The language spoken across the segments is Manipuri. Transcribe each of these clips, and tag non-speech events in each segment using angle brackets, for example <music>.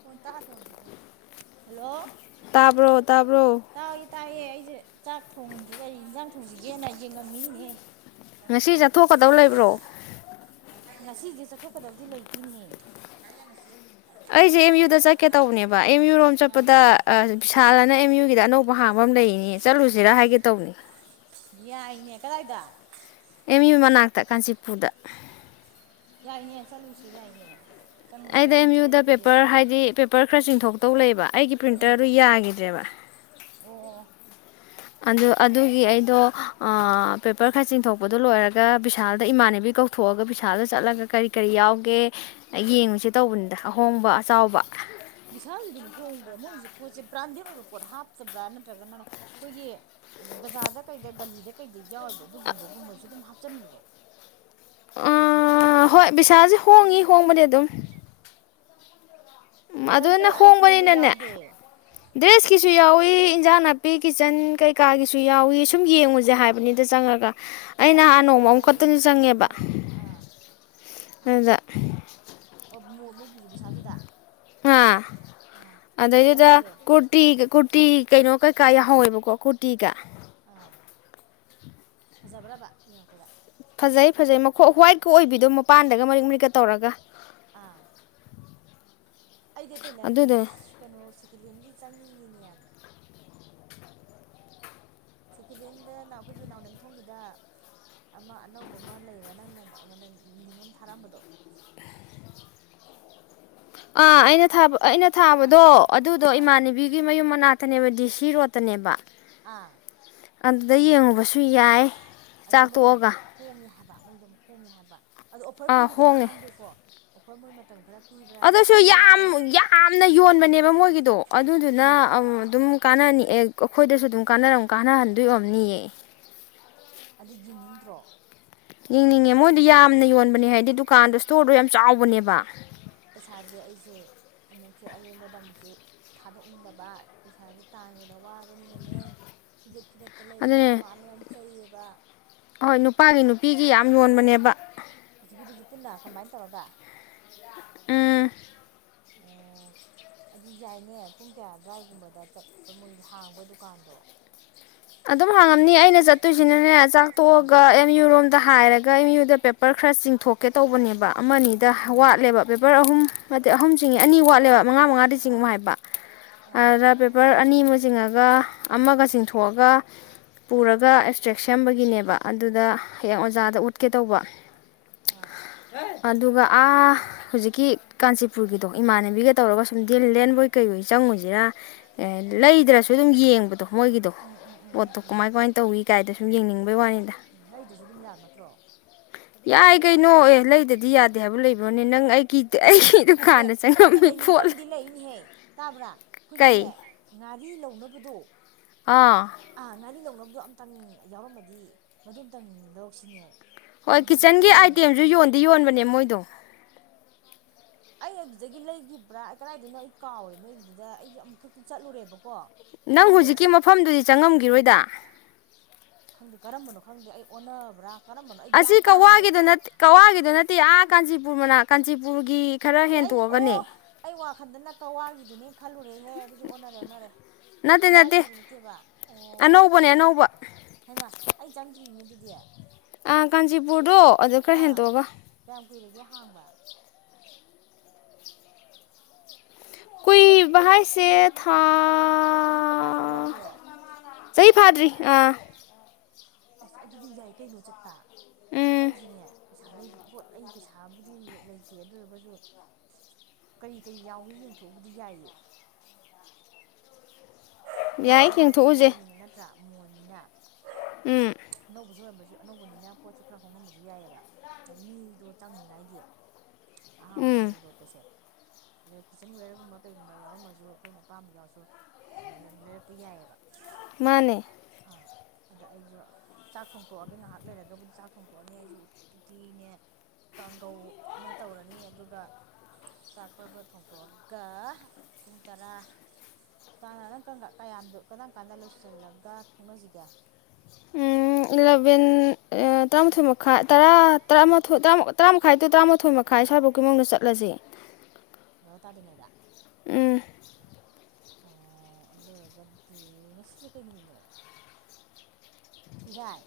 ꯐꯣꯟ ꯇꯥ ꯄꯣꯟꯖꯤꯕꯣ ꯍꯜꯂꯣ ꯇꯥꯕ꯭ꯔꯣ ꯇꯥꯕ꯭ꯔꯣ ꯇꯥꯢꯌꯦ ꯑꯩꯁꯦ ꯆꯥꯛ ꯊꯣꯡꯖꯦ ꯀꯔꯤ ꯌꯦꯟꯖꯥꯡ ꯊꯣꯡꯁꯤꯒꯦꯅ ꯌꯦꯡ ꯉꯝꯃꯤꯅꯤꯍꯦ ꯉꯁꯤ ꯆꯠꯊꯣꯛꯀꯗꯧ ꯂꯩꯕ꯭ꯔꯣ ꯉꯁꯤꯁꯦ ꯆꯠꯊꯣꯛꯀꯗꯕꯗꯤ ꯂꯩꯇꯦꯅꯦꯍꯦ ꯑꯩꯁꯦ ꯑꯦꯝ ꯌꯨꯗ ꯆꯠꯀꯦ ꯇꯧꯕꯅꯦꯕ ꯑꯦꯝ ꯌꯨ ꯔꯣꯝ ꯑꯥ ꯆꯠꯄꯗ ꯑ ꯄꯤꯁꯥꯜꯂꯅ ꯑꯦꯝ ꯌꯨꯒꯤꯗ ꯑꯅꯧ ꯕꯍꯥꯡꯕ ꯑꯃ ꯂꯩꯌꯦ ꯆꯠꯂꯨꯁꯤꯔꯥ ꯍꯥꯏꯒꯦ ꯇꯧꯅꯦ ꯌꯥꯏꯅꯦ ꯀꯗꯥꯏꯗ ꯑꯦꯝ ꯌꯨ ꯃꯅꯥꯛꯇ ꯀꯥꯟꯆꯤꯄꯨꯔꯗ ꯌꯥꯏꯅꯦ ꯆꯠꯂꯨꯁꯤ ꯌꯥꯏꯅꯦ ꯆꯪꯉꯨꯁꯤ ꯑꯩꯗꯣ ꯑꯦꯝ ꯑꯩ ꯊꯕꯛ ꯌꯨꯗ ꯂꯩꯇꯗꯤ ꯄꯦꯄꯔ ꯍꯥꯏꯗꯤ ꯄꯦꯞ ꯄꯔ ꯈꯔ ꯆꯤꯡꯊꯣꯛꯇꯧ ꯂꯩꯌꯦꯕ ꯑꯩꯒꯤ ꯎꯝ ꯄ꯭ꯔꯤꯟꯇꯔꯗꯨ ꯌꯥꯒꯤꯗ꯭ꯔꯦꯕ ꯑꯣ ꯑꯗꯨ ꯑꯗꯨꯒꯤ ꯑꯩꯗꯣ ꯄꯦꯄꯔ ꯈꯔ ꯆꯤꯡꯊꯣꯛꯄꯗꯣ ꯂꯣꯏꯔꯒ ꯕꯤꯁꯥꯜꯗ ꯏꯃꯥꯟꯅꯕꯤ ꯀꯧꯊꯣꯛꯑꯒ ꯕꯤꯁꯥꯜꯗ ꯆꯠꯂꯒ ꯀꯔꯤ ꯀꯔꯤ ꯌꯥꯎꯒꯦ ꯌꯦꯡꯉꯨꯁꯤ ꯇꯧꯕꯅꯤꯗ ꯑꯍꯣꯡꯕ ꯑꯆꯥꯎꯕ ꯚꯤꯁꯥꯜꯗꯤ ꯑꯗꯨꯝ ꯍꯣꯡꯕ꯭ꯔꯥ ꯃꯣꯏꯒꯤꯁꯦ ꯄꯣꯠꯁꯦ ꯕ꯭ꯔꯥꯟꯗꯦꯗ ꯑꯣꯏꯕ ꯄꯣꯠ ꯍꯥꯞꯇꯕ꯭ꯔꯥ ꯅꯠꯇ꯭ꯔꯒꯅ ꯑꯩꯈꯣꯏꯒꯤ ꯕꯖꯥꯔꯗ ꯀꯩꯗ ꯒꯂꯤꯗ ꯀꯩꯗ ꯌꯥꯎꯔꯤ ꯑꯗꯨꯒꯨꯝꯒꯨꯝꯕꯁꯨ ꯑꯗꯨꯝ ꯍꯥꯞ ꯆꯤꯟꯕ꯭ꯔꯣ ꯑ ꯍꯣꯏ ꯕꯤꯁꯥꯜꯁꯤ ꯍꯣꯡꯉꯤ ꯍꯣꯡꯕꯗꯤ ꯑꯗꯨꯝ ꯎ ꯀꯩ ꯑꯗꯨꯅ ꯀꯩ ꯑꯥꯏꯇꯦꯝꯒ ꯍꯣꯡꯕꯅꯤꯅꯅꯦ ꯌꯥꯎꯒꯦ ꯗ꯭ꯔꯦꯁꯀꯤꯁꯨ ꯌꯥꯎꯋꯤ ꯐꯤ ꯏꯟꯖꯥꯡ ꯅꯥꯄꯤ ꯀꯤꯠꯆꯟ ꯀꯩꯀꯥꯒꯤꯁꯨ ꯌꯥꯎꯏ ꯁꯨꯝ ꯌꯦꯡꯉꯨꯁꯦ ꯍꯥꯏꯕꯅꯤꯗ ꯆꯪꯉꯒ ꯑꯩ ꯑꯁ ꯑꯩꯗꯤ ꯅꯍꯥꯟ ꯅꯣꯡꯃ ꯑꯇꯩꯅ ꯑꯃꯨꯛ ꯍꯥꯏꯗꯤ ꯈꯛꯇꯅ ꯎꯝ ꯆꯪꯉꯦꯕ ꯍꯥꯏꯔꯛꯑꯣ ꯑꯥ ꯑꯗꯨꯗ ꯑꯣ ꯃꯣꯏꯒꯤ ꯕꯤꯚꯤꯁꯥꯜꯗꯨꯗ ꯑ ꯑꯥ ꯀꯩꯀꯩ ꯑꯗꯩꯗꯨꯗ ꯌꯥꯎꯍꯧꯒꯦ ꯀꯨꯔꯇꯤ ꯀꯨꯔꯇꯤ ꯀꯩꯅꯣ ꯀꯩꯀꯥ ꯌꯥꯎꯍꯧꯋꯦꯕꯀꯣ ꯀꯨꯔꯇꯤꯒ ꯑꯥ ꯐꯖꯕ꯭ꯔꯕ ꯌꯦꯡꯉꯛꯄꯗ ꯐꯖꯩ ꯐꯖꯩ ꯃ ꯍꯣꯏ ꯍ꯭ꯋꯥꯏꯠꯀ ꯑꯣꯏꯕꯤꯗꯣ ꯃꯄꯥꯟꯗꯒ ꯃꯔꯤꯛ ꯃꯔꯤꯛꯀ ꯇꯧꯔꯒ ꯑꯥ ꯑꯩꯗꯤ ꯑꯇꯩ ꯂꯥꯢꯔꯤꯅꯦ ꯑꯗꯨꯗꯨꯅꯦ ꯀꯩꯅꯣ ꯁꯤꯀꯦꯂꯦꯟꯒꯤ ꯆꯪꯅꯤꯡꯏꯅꯦ <inaudible> ꯁꯦꯀꯦꯟ ꯍꯦꯟꯗ ꯑꯩꯈꯣꯏꯒꯤ ꯅꯥꯎꯔꯦꯝꯊꯣꯡꯒꯤꯗ ꯑꯃ ꯑꯅꯧꯕ ꯑꯃ ꯂꯩꯌꯦꯕ ꯅꯪ ꯅꯣꯡꯃ ꯑꯩꯉꯣꯟꯗ ꯂꯤꯡ ꯑꯃ ꯊꯥꯔꯛ ꯑꯝꯕꯗꯣ ꯑꯥ ꯑꯩꯅ ꯊꯥꯕ ꯑꯩꯅ ꯑꯥ ꯊꯥꯕꯗꯣ ꯑꯗꯨꯗꯣ ꯑꯥ ꯏꯃꯥꯟꯅꯕꯤꯒꯤ ꯃꯌꯨꯝ ꯃꯅꯥꯛꯇ ꯇꯅꯦꯕ ꯗꯤ ꯁꯤ ꯔꯣꯗꯇꯅꯦꯕ <unintelligible> ꯑꯗꯨꯗꯩ ꯌꯦꯡꯉꯨꯕꯁꯨ ꯌꯥꯏ ꯑꯗꯣ ꯆꯥꯛ ꯃꯣꯏꯒꯤꯗꯨ ꯇꯣꯛꯑꯒ ꯍꯣꯡꯉꯦ ꯍꯥꯏꯕ ꯃꯣꯏꯗꯣ ꯍꯣꯡꯉꯦ ꯍꯥꯏꯕ ꯑꯗꯣ ꯑꯣꯐꯔ ꯑꯥ ꯄꯤꯔꯤꯔꯗꯤ ꯍꯣꯡꯉꯦ ꯈꯪꯗꯦꯀꯣ ꯑꯣꯐꯔ ꯃꯣꯏ ꯃꯇꯝ ꯈꯔ ꯄꯤꯕ꯭ꯔꯥꯗꯤ ꯑꯗꯨꯁꯨ ꯌꯥꯝ ꯈꯪꯗꯦꯕꯀꯣ ꯌꯥꯝꯅ ꯌꯣꯟꯕꯅꯦꯕ ꯃꯣꯏꯒꯤꯗꯣ ꯑꯗꯨꯗꯨꯅ ꯎꯝ ꯑꯗꯨꯝ ꯀꯥꯟꯅꯅꯤ ꯑꯦ ꯑꯩꯈꯣꯏꯗꯁꯨ ꯑꯗꯨꯝ ꯀꯥꯟ ꯀꯥꯟꯅꯍꯟꯗꯣꯏ ꯑꯣꯢꯔꯝꯅꯤꯌꯦ ꯑꯗꯨ ꯌꯦꯡꯅꯤꯡꯗ꯭ꯔꯣ ꯌꯦꯡꯅꯤꯡꯉꯦ ꯃꯣꯏꯗꯨ ꯌꯥꯝꯅ ꯌꯣꯟꯕꯅꯦ ꯍꯥꯏꯗꯤ ꯗꯨꯀꯥꯟꯗꯣ ꯏꯁꯇꯣꯔꯗꯣ ꯌꯥꯝ ꯆꯥꯎꯕꯅꯦꯕ ꯄꯩꯁꯥꯁꯦ ꯑꯩꯁꯦ ꯑꯃꯨꯛꯁꯨ ꯑꯔꯦꯝꯕꯗ ꯑꯃꯨꯛꯁꯨ ꯊꯥꯗꯣꯛꯅꯤꯡꯗꯕ ꯄꯩꯁꯥꯁꯦ ꯇꯥꯟꯕꯗ ꯋꯥꯕ ꯅꯤꯅꯅꯦ ꯐꯤꯒꯠ ꯐꯤꯒꯠꯇ ꯂꯩꯕꯁꯦ ꯑꯗꯨꯅꯦ ꯑꯩꯈꯣꯏ ꯃꯥꯅ ꯌꯥꯝ ꯆꯩꯩꯌꯦꯕ ꯋꯥ ꯍꯣꯏ ꯅꯨꯄꯥꯒꯤ ꯅꯨꯄꯤꯒꯤ ꯌꯥꯝ ꯌꯣꯟꯕꯅꯦꯕ ꯍꯧꯖꯤꯛꯀꯤꯗꯨꯁꯨ ꯄꯨꯟꯅ ꯀꯝꯕꯥꯏꯟ ꯇꯧꯔꯒ ꯎꯝ ꯑꯣ ꯑꯗꯨ ꯌꯥꯏꯅꯦ ꯄꯨꯡ ꯀꯌꯥ ꯑꯗꯨꯋꯥꯏꯒꯨꯝꯕꯗ ꯆꯠꯄ ꯃꯣꯏꯒꯤ ꯍꯥꯡꯕ ꯗꯨꯀꯥꯟꯗꯣ ꯑꯗꯨꯝ ꯍꯥꯡꯉꯝꯅꯤ ꯑꯩꯅ ꯆꯠꯇꯣꯏꯁꯤꯅꯅꯦ ꯆꯥꯛ ꯇꯣꯛꯑꯒ ꯑꯦꯝ ꯌꯨ ꯔꯣꯝꯗ ꯍꯥꯏꯔ ꯑꯩ ꯑꯦꯝꯌꯨꯗ ꯄꯦꯄꯔ ꯈꯔ ꯆꯤꯡꯊꯣꯛꯀꯦ ꯇꯧꯕꯅꯦꯕ ꯑꯃꯅꯤꯗ ꯋꯥꯠꯂꯦꯕ ꯄꯦꯄꯔ ꯑꯍꯨꯝ ꯅꯠꯇꯦ ꯑꯍꯨꯝ ꯆꯤꯡꯉꯦ ꯑꯅꯤ ꯋꯥꯠꯂꯦꯕ ꯃꯉꯥ ꯃꯉꯥꯗꯤ ꯑꯥ ꯆꯤꯡꯉꯨ ꯍꯥꯏꯕ ꯑꯥ ꯑꯗꯨꯗ ꯄꯦꯄꯔ ꯑꯅꯤꯃ ꯆꯤꯡꯉꯒ ꯑꯃꯒ ꯆꯤꯡꯊꯣꯛ ꯑꯒ ꯄꯨꯔꯒ ꯑꯦꯛꯁꯇ꯭ꯔꯦꯛ ꯁꯦꯝꯕꯒꯤꯅꯦꯕ ꯑꯗꯨꯗ ꯍꯌꯦꯡ ꯑꯣꯖꯥꯗ ꯎꯠꯀꯦ ꯇꯧꯕ ꯑꯥ <inaudible> ꯑꯗꯨꯒ ꯑꯥ ꯍꯧꯖꯤꯛꯀꯤ ꯀꯥꯟꯆꯤꯄꯨꯔꯒꯤꯗꯣ ꯏꯃꯥꯟꯅꯕꯤꯒ ꯇꯧꯔꯒ ꯁꯨꯝ ꯗꯤꯜ ꯂꯦꯟꯕꯣꯏ ꯀꯩ ꯑꯣꯏ ꯆꯪꯉꯨꯁꯤꯔꯥ ꯎꯝ ꯂꯩꯗ꯭ꯔꯁꯨ ꯑꯗꯨꯝ ꯌꯦꯡꯕꯗꯣ ꯃꯣꯏꯒꯤꯗꯣ ꯎꯝ ꯎꯝ ꯎꯝ ꯄꯣꯠꯇꯣ ꯎꯝ ꯀꯨꯃꯥꯏ ꯀꯨꯃꯥꯏꯅ ꯇꯧꯏ ꯀꯥꯏꯗꯣ ꯁꯨꯝ ꯌꯦꯡꯅꯤꯡꯕꯩ ꯋꯥꯅꯤꯗ ꯎꯝ ꯂꯩꯗꯁꯨ ꯑꯗꯨꯝ ꯌꯥꯕ ꯅꯠꯇ꯭ꯔꯣ ꯌꯥꯏ ꯀꯩꯅꯣ ꯑꯦ ꯂꯩꯗꯗꯤ ꯌꯥꯗꯦ ꯍꯥꯏꯕ ꯂꯩꯕꯔꯣ ꯅꯪ ꯑꯩ ꯀꯤꯗꯦ ꯑꯩ ꯑꯦ ꯑꯩꯅ ꯂꯩ ꯅꯤꯡꯕ ꯑꯝꯗꯤ ꯂꯩꯅꯦꯍꯦ ꯇꯥꯕ꯭ꯔꯥ ꯑꯩꯈꯣꯏꯒꯤꯅꯦ ꯀꯩ ꯉꯥꯔꯤ ꯂꯧꯅꯕ ꯄꯗꯣ ꯑꯥ ꯑ ꯉꯔꯤ ꯂꯧꯅꯕ ꯑꯗꯨ ꯑꯃꯝꯇꯪ ꯌꯥꯎꯔꯝꯃꯗꯤ ꯃꯗꯨ ꯑꯝꯇꯪ ꯂꯧꯔꯛꯁꯤꯅꯦ ꯍꯣꯏ ꯑꯩ ꯂꯧꯒꯦ ꯀꯤꯠꯆꯟꯒꯤ ꯈꯜꯂꯤꯅꯤꯅꯦ ꯑꯥꯏꯇꯦꯝꯁꯨ ꯌꯣꯟꯗꯤ ꯌꯣꯟꯕꯅꯦ ꯃꯣꯏꯗꯣ ꯑꯩ ꯑꯗꯨꯗꯒꯤ ꯂꯩꯈꯤꯕ꯭ꯔꯥ ꯀꯗꯥꯏꯗꯅꯣ ꯑꯩ ꯀꯥꯎꯔꯦ ꯅꯣꯏꯒꯤꯗꯨꯗ ꯑꯩꯁꯦ ꯑꯃꯨꯛ ꯈꯛꯇꯤ ꯆꯠꯂꯨꯔꯦꯕꯀꯣ ꯅꯪ ꯃꯐꯝꯗꯣ ꯍꯧꯖꯤꯛꯀꯤ ꯃꯐꯝꯗꯨꯗꯤ ꯆꯪꯉꯝꯈꯤꯔꯣꯏꯗ ꯈꯪꯗꯦ ꯀꯔꯝꯕꯅꯣ ꯈꯪꯗꯦ ꯑꯩ ꯑꯣꯟꯅꯕ꯭ꯔꯥ ꯀꯔꯝꯕꯅꯣ ꯑꯩ ꯑꯁꯤ ꯒ꯭ꯌꯥꯟ ꯇꯥꯗ꯭ꯔꯦ ꯀꯋꯥꯒꯤꯗꯣ ꯀꯋꯥꯒꯤꯗꯣ ꯅꯠꯇꯦ ꯑꯥ ꯀꯥꯟꯆꯤꯄꯨꯔ ꯃꯅꯥꯛꯇ ꯀꯥꯟꯆꯤꯄꯨꯔꯒꯤ ꯈꯔ ꯑꯦ ꯑꯩꯅ ꯑꯣ ꯍꯦꯟꯇꯣꯛꯑꯒꯅꯦ ꯑꯩ ꯋꯥꯈꯟꯗꯅ ꯀꯛꯋꯥꯒꯤꯗꯨꯅꯤ ꯈꯜꯂꯣ ꯅꯩꯍꯦ ꯑꯗꯨꯗꯤ ꯑꯣꯟꯅꯔꯦ ꯑꯣꯟꯅꯔꯦ ꯅꯠꯇꯦ ꯅꯠꯇꯦ ꯀꯛꯋꯥꯒꯤꯗꯨ ꯅꯠꯇꯦꯕ ꯑꯣ ꯑꯅꯧꯕꯅꯦ ꯑꯅꯧꯕ ꯑꯩꯅ ꯆꯪ ꯊꯦꯡꯅꯤꯅꯦ ꯑꯗꯨꯗꯤ ꯀꯥꯟꯆꯤꯄꯨꯔꯗꯣ ꯑꯗꯨꯗ ꯈꯔ ꯑꯥ ꯍꯦꯟꯗꯣꯛ ꯑꯒ ꯀꯌꯥꯝ ꯀꯨꯏꯔꯒꯦ ꯍꯥꯡꯕ ꯀꯨꯏꯕ ꯍꯥꯏꯁꯦ ꯊꯥ ꯆꯍꯤꯒ ꯐꯥꯗ꯭ꯔꯤ ꯋꯥꯔꯤꯔꯣ ꯆꯍꯤ ꯐꯥꯗ꯭ꯔꯤ ꯑꯥ ꯑꯁ ꯑꯗꯨꯗꯤ ꯌꯥꯏ ꯀꯩꯅꯣ ꯆꯠꯄ ꯎꯝ ꯆꯠꯂꯨꯖꯤꯅꯦ ꯄꯩꯁꯥ ꯂꯩ ꯄꯣꯠ ꯑꯩ ꯄꯩꯁꯥ ꯕꯨꯗꯤ ꯂꯩꯇꯦ ꯑꯗꯨꯑꯣꯏꯔꯒꯁꯨ ꯀꯔꯤ ꯀꯔꯤ ꯌꯥꯎꯏ ꯌꯦꯡꯊꯣꯛꯎꯕꯗꯤ ꯌꯥꯏꯌꯦ ꯃꯌꯨꯝ ꯌꯥꯏ ꯃꯅꯥꯛꯅꯦ ꯌꯦꯡꯊꯣꯛꯎꯁꯦ ꯍꯥꯏꯕꯅꯤꯅ ꯅꯠꯇ꯭ꯔꯥ ꯃꯣꯜꯅꯤꯅꯥ ꯎꯝ ꯑꯅꯧꯕꯖꯨ ꯑꯣꯏꯔꯝꯕꯖꯨ ꯑꯗꯨ ꯑꯅꯧꯕꯅꯤꯅ ꯄꯣꯠꯁꯨ ꯈꯔ ꯍꯣꯡꯉꯝꯕꯁꯨ ꯌꯥꯏꯑꯕ ꯍꯥꯏꯗꯤ ꯃꯤꯗꯣ ꯆꯪꯅꯤꯉꯥꯏꯒꯤ ꯑꯍꯥꯝꯕ ꯅꯧꯅꯥ ꯎꯝ ꯍꯧꯗꯣꯔꯛꯄꯁꯦ ꯑꯗꯩ ꯀꯤꯠꯆꯟ ꯋꯦꯌꯔꯒꯨꯝꯕ ꯀꯩꯒꯨꯝꯕ ꯌꯥꯎꯔꯝꯃꯁꯨ ꯑꯈꯣꯏꯅ ꯑꯄꯥꯝꯕ ꯌꯥꯎꯁꯨ ꯂꯩꯔꯛꯄ ꯌꯥꯏꯌꯦꯕ ꯃꯥꯅꯦ ꯑꯗ ꯑꯩꯁꯨ ꯆꯥꯛ ꯊꯣꯡꯇꯣꯛꯑꯒꯦ ꯉꯥꯏꯍꯥꯛ ꯂꯩꯔꯒꯕꯨꯗꯤ ꯆꯥꯛ ꯊꯣꯡꯗꯣꯛꯑꯅꯦ ꯑꯩꯁꯨ ꯎꯇꯤꯅꯦ ꯀꯥꯡꯒꯧ ꯑꯃ ꯇꯧꯔꯅꯤ ꯑꯗꯨꯒ ꯆꯥꯛ ꯄꯔꯞ ꯄꯔꯞ ꯊꯣꯡꯇꯣꯛꯑꯒ ꯄꯨꯡ ꯇꯔꯥ ꯇꯥꯅꯥ ꯅꯪ ꯀꯌꯥꯝ ꯗꯨ ꯀꯔꯝ ꯀꯥꯟꯗ ꯂꯣꯏꯁꯤꯜꯂꯒ ꯊꯣꯛꯅꯥꯁꯤꯒꯦ ꯏꯂꯚꯦꯟ ꯇꯔꯥꯃꯥꯊꯣꯏ ꯃꯈꯥꯏ ꯇꯔꯥ ꯇꯔꯥꯃꯊꯣꯏ ꯇꯔꯥꯃꯨꯛ ꯇꯔ꯭ꯃꯨꯛ ꯇꯔꯥꯃꯥꯊꯣꯏ ꯃꯈꯥꯏ ꯁ꯭ꯋꯥꯏꯐꯥꯎꯀꯤ ꯃꯅꯨꯡꯗ ꯆꯠꯂꯁꯦ ꯕꯥꯔꯣ ꯇꯥꯗꯔ꯭ꯤꯉꯩꯗ ꯎꯝ ꯑꯣ ꯑꯗꯨꯑꯣꯏꯔꯒꯗꯤ ꯉꯁꯤꯁꯦ ꯀꯩ ꯅꯨꯃꯤꯠꯅꯣ ꯏꯔꯥꯏ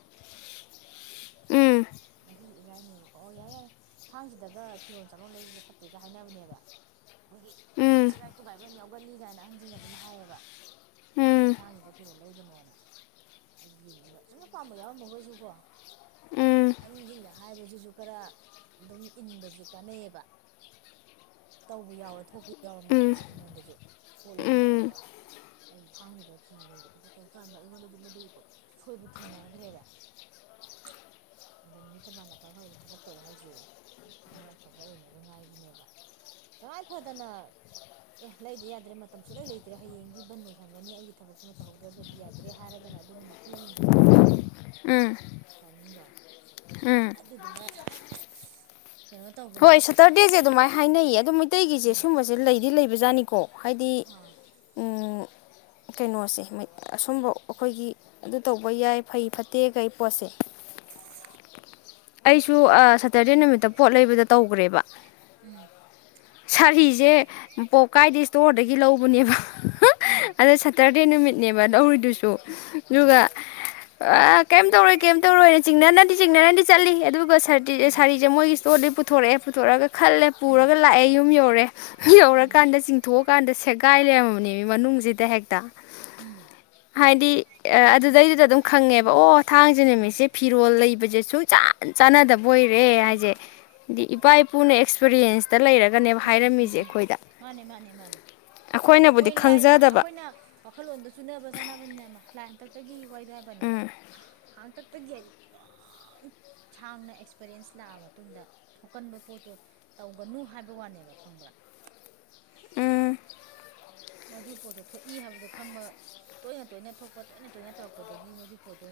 ꯎꯝ ꯉꯁꯤꯁꯦ ꯏꯔꯥꯏꯅꯦꯕꯀꯣ ꯑꯣ ꯌꯥꯏ ꯌꯥꯏ ꯊꯥꯡꯖꯗꯒꯥ ꯐꯤꯔꯣꯜ ꯆꯔꯣꯟ ꯂꯩꯕꯁꯦ ꯐꯠꯇꯦꯒ ꯍꯥꯏꯅꯕꯅꯦꯕ ꯃꯣꯏꯒꯤ ꯎꯝ ꯁꯦꯒꯥꯏ ꯇꯨꯒꯥꯏꯕ ꯌꯥꯝ ꯌꯥꯎꯒꯟ ꯍꯧꯒꯠꯂꯤ ꯀꯥꯏꯅ ꯑꯍꯟꯁꯤꯡꯅ ꯑꯗꯨꯝ ꯍꯥꯏꯌꯦꯕ ꯎꯝ ꯇꯦ ꯊꯥꯡꯖꯗ ꯐꯤꯔꯣꯟ ꯂꯩꯒꯅꯣꯅ ꯑꯩ ꯌꯦꯡꯅꯤꯕ ꯁꯨꯝꯅ ꯄꯥꯝꯕ ꯌꯥꯎꯔꯝꯃꯒꯥꯁꯨꯀꯣ ꯎꯝ ꯑꯟꯖꯤꯡꯅꯥ ꯍꯥꯏꯕꯁꯤꯁꯨ ꯈꯔ ꯑꯗꯨꯝ ꯏꯟꯕꯁꯦ ꯀꯥꯟꯅꯩꯌꯦꯕ ꯇꯧꯕ ꯌꯥꯎꯔ ꯊꯣꯛꯄ ꯎꯝ ꯌꯥꯎꯔꯝꯅꯦꯕꯁꯦ ꯑꯩꯉꯣꯟꯗꯁꯨ ꯄꯣꯠ ꯂꯩꯕ ꯎꯝ ꯃꯇꯝꯗ ꯑꯩ ꯊꯥꯡꯖꯗ ꯐꯤ ꯂꯩꯕ ꯈꯣꯠꯄ ꯇꯧꯀꯥꯟꯗ ꯑꯩꯉꯣꯟꯗꯁꯨ ꯃꯗꯨꯒꯤ ꯄꯣꯠꯇꯨ ꯁꯣꯏꯕ ꯊꯦꯡꯅꯈ꯭ꯔꯦꯕ ꯑꯗꯣ ꯅꯨꯃꯤꯠ ꯊꯕꯥꯟ ꯑꯐ ꯐꯕꯗ ꯊꯕꯛ ꯇꯧ ꯍꯥꯏꯁꯦ ꯈꯨꯗꯤꯡꯃꯛ ꯑꯐꯕ ꯑꯣꯏꯅꯤꯉꯥꯏꯒꯤꯅꯦꯕ ꯇꯉꯥꯏ ꯐꯗꯅ ꯑꯦ ꯂꯩꯗ꯭ ꯌꯥꯗ꯭ꯔꯦ ꯃꯇꯝ ꯁꯨꯛꯂꯩ ꯂꯩꯇ꯭ꯔꯦ ꯍꯌꯦꯡꯗꯤ ꯕꯟ ꯑꯣꯏꯁꯟꯒꯅꯤ ꯑꯩꯒꯤ ꯊꯕꯛꯁꯤꯃ ꯇꯧꯍꯧꯗ꯭ꯔꯒꯗꯤ ꯌꯥꯗ꯭ꯔꯦ ꯍꯥꯏꯔꯒꯅ ꯑꯗꯨꯅ ꯃꯈꯜꯑꯃꯅꯤꯗꯅꯥꯀꯣ ꯎꯝ ꯇꯥꯏꯃꯤꯡꯗꯣ ꯑꯗꯨꯗꯨꯅ ꯀꯩꯅꯣ ꯇꯧꯕꯅꯦ ꯍꯣꯏ ꯁꯇꯔꯗꯦꯁꯦ ꯑꯗꯨꯃꯥꯏꯅ ꯍꯥꯏꯅꯩꯌꯦ ꯑꯗꯣ ꯃꯩꯇꯩꯒꯤꯁꯦ ꯎꯝ ꯁꯤꯒꯨꯝꯕꯁꯦ ꯂꯩꯗꯤ ꯂꯩꯕꯖꯥꯅꯤ ꯀꯣ ꯍꯥꯏꯗꯤ ꯑꯥ ꯎꯝ ꯀꯩꯅꯣꯁꯦ ꯑꯁꯨꯝꯕ ꯑꯩꯈꯣꯏꯒꯤ ꯑꯗꯨ ꯇꯧꯕ ꯌꯥꯏ ꯐꯩ ꯐꯠꯇꯦ ꯀꯩ ꯄꯣꯠꯁꯦ ꯑꯩꯁꯨ ꯑ ꯁꯇꯔꯗꯦ ꯅꯨꯃꯤꯠꯇ ꯄꯣꯠ ꯂꯩꯕꯗ ꯇꯧꯒ꯭ꯔꯦꯕꯥ ꯎꯝ ꯁꯥꯔꯤꯁꯦ ꯄꯣꯞꯀꯥꯏꯗ ꯏꯁꯇꯣꯔꯗꯒꯤ ꯂꯧꯕꯅꯦꯕ ꯑꯗꯣ ꯁꯇꯔꯗꯦ ꯅꯨꯃꯤꯠꯅꯦꯕ ꯂꯧꯔꯤꯗꯨꯁꯨ ꯎꯝ ꯎꯝ ꯑꯗꯨꯒ ꯀꯩꯝ ꯇꯧꯔꯣꯏ ꯀꯩꯝ ꯇꯧꯔꯣꯏꯅ ꯆꯤꯡꯅꯅꯗꯤ ꯆꯤꯡꯅꯅꯗꯤ ꯆꯠꯂꯤ ꯑꯗꯨꯒ ꯁꯥꯔꯤꯁꯦ ꯃꯣꯏꯒꯤ ꯏꯁꯇꯣꯔꯗꯩ ꯄꯨ ꯄꯨꯊꯣꯔꯛꯑꯦ ꯄꯨꯊꯣꯔꯛꯒ ꯈꯜꯂꯦ ꯄꯨꯔꯒ ꯂꯥꯛꯑꯦ ꯌꯨꯝ ꯌꯧꯔꯦ ꯎꯝ ꯌꯧꯔꯀꯥꯟꯗ ꯆꯤꯡꯊꯣꯛꯑꯀꯥꯟꯗ ꯁꯤ ꯁꯦꯒꯥꯏ ꯂꯩꯔꯝꯃꯕꯅꯦ ꯃꯤ ꯃꯅꯨꯡꯁꯤꯗ ꯍꯦꯛꯇ ꯎꯝ ꯍꯥꯏꯗꯤ ꯑꯦ ꯃꯤꯅꯤꯠ ꯑꯍꯨꯝꯗ ꯑꯗꯨꯗꯩꯗꯨꯗ ꯉꯥꯏꯔꯦ ꯑꯗꯨꯝ ꯈꯪꯉꯦꯕ ꯑꯣ ꯊꯥꯡꯖ ꯅꯨꯃꯤꯠꯁꯦ ꯐꯤꯔꯣꯜ ꯂꯩꯕ ꯕ꯭ꯔꯥꯖꯦꯁꯣꯔ ꯌꯥꯝ ꯆꯥꯟꯅꯗꯕ ꯑꯣꯏꯔꯦ ꯍꯥꯏꯁꯦ ꯗꯤ ꯏꯄꯥ ꯄꯨꯅ ꯑꯦꯛꯁꯄꯔꯤꯌꯦꯟꯁꯇ ꯂꯩꯔꯒꯅꯦꯕ ꯎꯝ ꯎꯝ ꯎꯝ ꯍꯥꯏꯔꯝꯃꯤꯖꯦ ꯃꯥꯅꯦ ꯃꯥꯅꯦ ꯃꯥꯅꯦ ꯑꯩꯈꯣꯏꯅꯕꯨꯗꯤ ꯃꯣꯏ ꯂꯥꯏꯅ ꯈꯪꯖꯗꯕ ꯑꯩꯈꯣꯏꯅ ꯋꯥꯈꯜꯂꯣꯟꯗ ꯆꯨꯅꯕ ꯆꯥꯅꯕꯅꯤꯅꯦ ꯑꯃ ꯂꯥꯏ ꯑꯝꯇ ꯇꯒꯤ ꯋꯥ꯭ꯏꯕ ꯋꯦꯕꯅꯦꯕ ꯍꯥꯡꯇꯛ ꯈꯛꯇꯒꯤ ꯍꯥꯏꯗꯤ ꯌꯥꯝ ꯁꯥꯡꯅ ꯑꯦꯛꯁꯄꯔꯤꯌꯦꯟꯁ ꯂꯥꯛꯑ ꯃꯇꯨꯡꯗ ꯊꯣꯛꯀꯟꯕ ꯄꯣꯠꯇꯣ ꯇꯧꯒꯅꯨ ꯍꯥꯏꯕ ꯋꯥꯅꯦꯕ ꯈꯪꯕ꯭ꯔꯥ ꯃꯗꯨ ꯄꯣꯠꯇꯣ ꯊꯣꯛꯏ ꯍꯥꯏꯕꯗꯣ ꯈꯪꯕ ꯇꯣꯏꯅ ꯇꯣꯏꯅ ꯊꯣꯛꯄ ꯇꯣꯏꯅ ꯇꯣꯏꯅ ꯇꯧꯔꯛꯄꯗꯒꯤ ꯃꯗꯨꯒꯤ ꯄꯣꯠꯇꯣ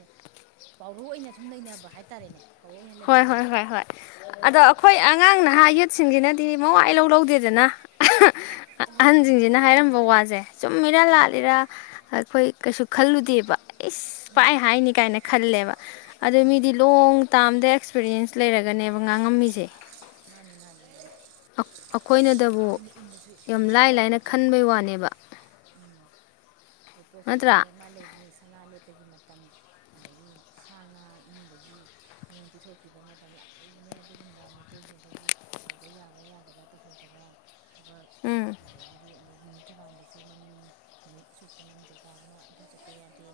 ꯄꯥꯎꯔꯨ ꯑꯣꯏꯅ ꯁꯨꯝ ꯂꯩꯅꯕ ꯍꯥꯏꯇꯥꯔꯦꯅꯦ ꯄꯥꯎꯔꯧ ꯑꯣꯏꯅ ꯍꯣꯏ ꯍꯣꯏ ꯂꯩꯍꯧꯕꯅꯦꯕ ꯍꯣꯏ ꯍꯣꯏ ꯑꯗꯣ ꯑꯥ ꯑꯩꯈꯣꯏ ꯑꯉꯥꯡ ꯅꯍꯥ ꯌꯨꯠꯁꯤꯡꯖꯤꯅ ꯗꯤ ꯃꯋꯥ ꯏ ꯂꯧ ꯂꯧꯗꯦꯗꯅ ꯍꯣꯏ ꯑꯍꯟꯁꯤꯡꯁꯤꯅ ꯑꯗꯨꯕꯨꯗꯤ ꯆꯨꯝꯃꯦ ꯍꯥꯏꯔꯝꯕ ꯋꯥꯖꯦ ꯆꯨꯝꯃꯤꯔꯥ ꯎꯝ ꯂꯥꯜꯂꯤꯔꯥ ꯑꯩꯈꯣꯏ ꯀꯩꯁꯨ ꯈꯜꯂꯨꯗꯦꯕ ꯏꯁ ꯄꯥꯏ ꯎꯝ ꯍꯥꯏꯅꯤ ꯀꯥꯏꯅ ꯈꯜꯂꯦꯕ ꯑꯗꯨꯗ ꯎꯝ ꯃꯤꯗꯤ ꯂꯣꯡ ꯇꯥꯝꯗ ꯑꯦꯛꯁꯄꯤꯔꯤꯌꯦꯟꯁ ꯂꯩꯔꯒꯅꯦꯕ ꯉꯥꯡꯉꯝꯃꯤꯁꯦ ꯃꯥꯅꯤ ꯃꯥꯅꯤ ꯃꯥꯅꯤ ꯑꯩꯈꯣꯏꯅꯗꯕꯨ ꯑꯗꯨꯅ ꯏꯟꯗꯁꯨ ꯌꯥꯝ ꯏꯟꯗꯁꯨ ꯂꯥꯏ ꯂꯥꯏꯅ ꯌꯥꯄꯣꯠꯇꯦ ꯈꯟꯕꯩ ꯋꯥꯅꯦꯕ ꯑꯣꯏ ꯄꯣꯠ ꯅꯠꯇ꯭ꯔꯥ ꯆꯩꯗꯨꯅ ꯃꯥ ꯂꯩꯕꯅꯤ ꯁꯅꯥ ꯂꯦꯞꯄꯒꯤ ꯃꯇꯝ ꯃꯇꯝ ꯁꯥ ꯉꯥ ꯏꯃꯨꯡꯗꯒꯤ ꯃꯤꯉꯣꯟꯜ ꯄꯤꯊꯣꯛꯈꯤꯕ ꯃꯇꯝ ꯌꯥꯝ ꯂꯩꯕꯅꯦ ꯑꯗꯨꯒꯨꯝꯕ ꯃꯩ ꯃꯩꯇꯩꯒꯤ ꯑꯩꯈꯣꯏꯒꯤ ꯇꯧꯕ ꯌꯥꯕ ꯌꯥꯗꯕ ꯇꯧꯍꯩꯗꯕ ꯊꯕꯛ ꯎꯝ ꯑꯗꯒꯤꯗꯤ ꯑꯗꯒꯤ ꯊꯕꯥꯜꯗꯁꯨ ꯃꯅꯤꯡ ꯅꯨꯃꯤꯠ ꯑꯁꯨꯛꯇꯅ ꯅꯤꯡꯊꯧ ꯀꯥꯕꯅ ꯑꯗꯨ ꯆꯠꯄ ꯌꯥꯗꯦ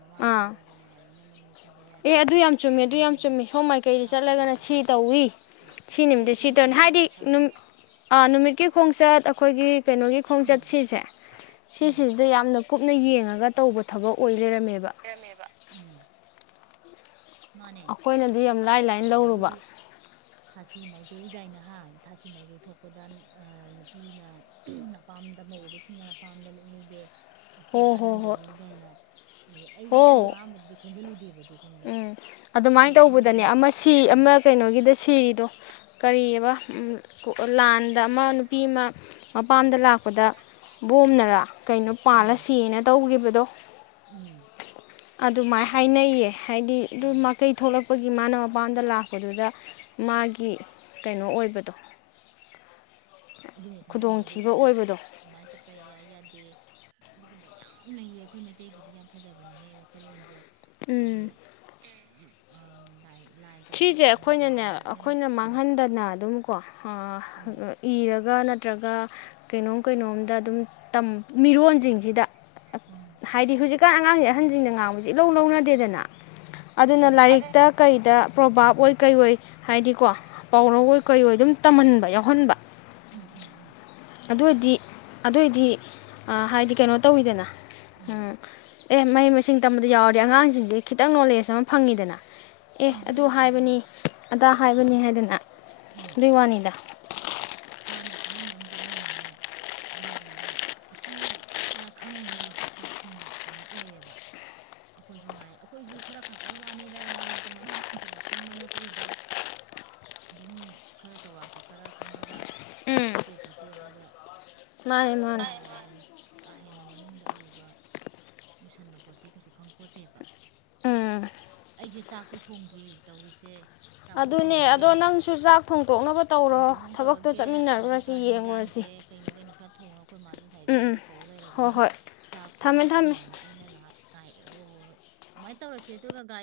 ꯃꯃꯥꯡ ꯀꯥꯕ ꯑꯥ ꯌꯥꯗꯦꯅ ꯅꯣꯡꯃꯥꯢꯖꯤꯡꯅ ꯃꯅꯤꯡ ꯀꯨꯝꯕ ꯑꯦ ꯌꯥꯗꯦ ꯑꯗꯨ ꯌꯥꯝ ꯆꯨꯝꯃꯦ ꯑꯗꯨ ꯌꯥꯝ ꯁꯒꯣꯜꯁꯦꯟꯅ ꯆꯨꯝꯃꯦ ꯁꯣꯝ ꯃꯥꯏꯀꯩꯗ ꯃꯈꯥ ꯀꯨꯝꯕ ꯆꯠꯂꯒꯅ ꯌꯥꯗꯦ ꯁꯤ ꯇꯧꯋꯤ ꯑꯥ ꯁꯤ ꯅꯨꯃꯤꯠꯇ ꯑꯩꯁꯨ ꯈꯔ ꯁꯤ ꯇꯧꯅꯤ ꯃꯈꯩꯗꯤ ꯈꯔ ꯍꯥꯏꯗꯤ ꯈꯔ ꯈꯪꯉꯦ ꯅꯨꯃꯤꯠꯀꯤ ꯈꯣꯡꯆꯠ ꯑꯩꯈꯣꯏꯒꯤ ꯀꯩꯅꯣꯒꯤ ꯈꯣꯡꯆꯠ ꯎꯝ ꯁꯤꯁꯦ ꯎꯝ ꯁꯤꯁꯤꯁꯤꯗ ꯌꯥꯝꯅ ꯀꯨꯞꯅ ꯌꯦꯡꯉꯒ ꯇꯧꯕ ꯊꯕꯛ ꯑꯣꯏ ꯂꯩꯔꯝꯃꯦꯕ ꯂꯩꯔꯝꯃꯦꯕ ꯃꯥꯅꯦ ꯑꯩꯈꯣꯏꯅꯗꯤ ꯌꯥꯝ ꯂꯥꯏ ꯂꯥꯏꯅ ꯂꯧꯔꯨꯕ ꯑꯗꯒꯤꯗꯤ ꯊꯥꯁꯤ ꯃꯥꯏꯀꯩꯒꯥꯏꯅ ꯍꯥꯏ ꯊꯥꯁꯤ ꯃꯥꯏꯀꯩ ꯊꯣꯛꯄꯗ ꯅꯨꯄꯤꯅ ꯃꯄꯥꯝꯗ ꯃꯧꯑꯣꯢꯕꯤꯁꯤꯡꯅ ꯃꯄꯥꯝꯗ ꯂꯦꯛꯍꯩꯗꯦ ꯑꯁꯤ ꯍꯣ ꯑꯅꯥ ꯍꯣ ꯍꯣꯏ ꯅꯪꯒꯅꯤ ꯀꯥꯏꯅ ꯑꯩꯁꯨ ꯑꯩꯈꯣꯏꯁꯨ ꯍꯣ ꯑꯍꯥꯟꯕꯗꯗꯤ ꯈꯟꯖꯤꯜꯂꯨꯗꯦꯕ ꯈꯪꯕ꯭ꯔꯥ ꯎꯝ ꯑꯗꯣ ꯑꯗꯨꯃꯥꯏꯅ ꯇꯧꯕꯗꯅꯦ ꯑꯍꯟꯁꯤꯅ ꯑꯃ ꯁꯤ ꯎꯝ ꯑꯃ ꯀꯩꯅꯣꯒꯤꯗ ꯁꯤꯔꯤꯗꯣ ꯀꯔꯤꯕ ꯎꯝ ꯀꯨ ꯂꯥꯟꯗ ꯑꯃ ꯅꯨꯄꯤ ꯑꯃ ꯃꯄꯥꯝꯗ ꯂꯥꯛꯄꯗ ꯕꯣꯝꯅꯔꯥ ꯀꯩꯅꯣ ꯄꯥꯜꯂ ꯎꯝ ꯁꯤꯅ ꯇꯧꯒꯤꯕꯗꯣ ꯎꯝ ꯑꯗꯨꯃꯥꯏꯅ ꯍꯥꯏꯅꯩꯌꯦ ꯍꯥꯏꯗꯤ ꯑꯗꯨ ꯑꯥ ꯃꯀꯩ ꯊꯣꯛꯣꯂꯛꯄ ꯑꯩꯈꯣꯏꯒꯤ ꯃꯥꯅ ꯃꯄꯥꯝꯗ ꯂꯥꯛꯄꯗꯨꯗ ꯃꯥꯒꯤ ꯀꯩꯅꯣ ꯑꯣꯏꯕꯗꯣ ꯑꯗꯨꯅꯤ ꯈꯨꯗꯣꯡꯊꯤꯕ ꯑꯣꯏꯕꯗꯣ ꯑꯗꯨꯒꯨꯝꯕ ꯌꯥꯝ ꯂꯩꯌꯦ ꯑꯩꯈꯣꯏ ꯃꯩꯇꯩꯒꯤꯗꯤ ꯌꯥꯝ ꯐꯖꯕꯅꯤꯍꯦ ꯋꯥꯈꯜꯂꯣꯟꯁꯦ ꯑꯗꯤ ꯎꯝ ꯎꯝ ꯁꯤꯁꯦ ꯑꯩꯈꯣꯏꯅꯅꯦ ꯌꯥꯝꯅ ꯅꯛꯅꯅ ꯑꯩꯈꯣꯏꯅ ꯎꯝ ꯃꯥꯡꯍꯟꯗꯅ ꯑꯗꯨꯝ ꯀꯣ ꯍꯥ ꯎꯝ ꯏꯔꯒ ꯅꯠ ꯅꯠꯇ꯭ꯔꯒ ꯀꯩꯅꯣꯝ ꯀꯩꯅꯣꯝꯗ ꯑꯗꯨꯝ ꯇꯝ ꯃꯤꯔꯣꯟꯁꯤꯡꯁꯤꯗ ꯎꯝ ꯍꯥꯏꯗꯤ ꯍꯨꯖꯤꯛ ꯀꯥꯟ ꯑꯉꯥꯡꯁꯦ ꯑꯍꯟꯁꯤꯡꯅ ꯉꯥꯡꯕꯁꯦ ꯏꯂꯧ ꯂꯧꯅꯗꯦꯗꯅ ꯑꯗꯨꯅ ꯎꯝ ꯂꯥꯏꯔꯤꯛꯇ ꯀꯩꯗ ꯄ꯭ꯔꯣꯕꯥꯥꯕ ꯑꯣꯏ ꯀꯩ ꯑꯣꯏ ꯍꯥꯏꯗꯤꯀꯣ ꯄꯥꯎꯔꯧ ꯎꯝ ꯑꯣꯏ ꯀꯩꯑꯣꯏ ꯑꯗꯨꯝ ꯇꯝꯍꯟꯕ ꯌꯥꯎꯍꯟꯕ ꯎꯝ ꯎꯝ ꯎꯝ ꯑꯗꯨꯏꯗꯤ ꯑꯗꯨꯏꯗꯤ ꯑꯥ ꯍꯥꯏꯗꯤ ꯀꯩꯅꯣ ꯇꯧꯋꯤꯗꯅ ꯎꯝ ꯑꯦ ꯃꯍꯩ ꯃꯁꯤꯡ ꯇꯝꯕꯗ ꯌꯥꯎꯔꯗꯤ ꯑꯉꯥꯡꯁꯤꯡꯗꯤ ꯈꯤꯇꯪ ꯅꯣꯂꯦꯖ ꯑꯃ ꯐꯪꯉꯤꯗꯅ ꯑꯦ ꯑꯗꯨ ꯐꯪꯗꯣꯏꯅꯤ ꯍꯥꯏꯕꯅꯤ ꯐꯪꯗꯣꯏꯅꯤ ꯑ ꯑꯗꯥ ꯍꯥꯏꯕꯅꯤ ꯍꯥꯏꯗꯅ ꯎꯝ ꯑꯗꯨꯏ ꯋꯥꯅꯤꯗ ꯃꯥꯅꯦ ꯈꯪꯍꯟꯕ ꯑꯃ ꯆꯪꯉꯤꯅꯤꯅꯦ ꯑꯗꯨꯗꯨꯅ ꯑꯁꯤ ꯌꯥꯝꯅ ꯈꯪꯉꯤꯉꯩ ꯂꯧꯁꯤꯡ ꯀꯩꯅꯣ ꯑꯣꯏꯌꯦꯕ ꯑꯩꯈꯣꯏꯁꯨ ꯉꯥꯏ ꯑꯩꯈꯣꯏꯁꯨ ꯈꯔ ꯈꯛ ꯀꯩ ꯋꯥꯅꯤꯗ ꯌꯥꯝꯅꯒ ꯃꯅꯨꯡ ꯍꯟꯖꯤꯟꯅ ꯈꯪꯕ ꯅꯠꯇ꯭ꯔꯤꯗ ꯑꯗꯨꯝ ꯈꯔ ꯆꯥꯎꯔꯥꯛꯄ ꯈꯔ ꯈꯪꯉꯒ ꯎꯝ ꯐꯠꯇꯦ ꯈꯣꯠꯇꯦ ꯍꯥꯏꯕ ꯃꯥꯅꯦ ꯃꯥꯅꯦ <unintelligible> ꯥ ꯍꯦꯟꯅ ꯃꯅꯨꯡꯗ ꯑꯔꯨꯕ ꯂꯨꯁꯟꯕ ꯄꯣꯠꯇꯤ ꯀꯩꯁꯨ ꯈꯪꯕꯄꯣꯠꯇꯦꯕ ꯎꯝ ꯑꯩꯁꯦ ꯆꯥꯛꯁꯨ ꯊꯣꯡꯗ꯭ꯔꯤ ꯇꯧꯔꯤꯁꯦ ꯑꯗꯨꯅꯦ ꯑꯗꯣ ꯅꯪ ꯊꯣꯡ ꯊꯣꯛ ꯑꯃꯨꯛ ꯇꯧꯔꯛꯀꯦ ꯆꯠꯃꯤꯟꯅꯔꯨꯔꯁꯤ ꯑꯗꯨꯒ ꯌꯦꯡꯉꯨꯔꯁꯤ ꯍꯟꯖꯥꯡꯁꯦ ꯀꯩꯅꯣ ꯀꯩꯅꯣ ꯈꯔ ꯊꯣꯡꯉꯒ ꯑꯩꯈꯣꯏ ꯃꯥꯁꯨ ꯎꯝ ꯉꯁꯥꯏꯗꯒꯤ ꯎꯝ ꯑꯩꯁꯦ ꯀꯧ ꯍꯣꯏ ꯂꯩꯔꯕꯅꯤ ꯍꯣꯏ ꯆꯥꯛ ꯊꯝꯃꯦ ꯊꯣꯡꯉꯣ ꯊꯝꯃꯦ ꯊꯣꯡꯉꯣꯅ ꯑꯩꯅ ꯉꯥꯏꯍꯥꯛ ꯉꯥꯏ ꯑꯦ ꯍꯣꯏ ꯍꯣꯏ ꯍꯣꯏ ꯑꯗꯨꯃꯥꯏꯅ ꯇꯧꯔꯁꯦ ꯑꯗꯨꯒ ꯒꯥꯔꯤ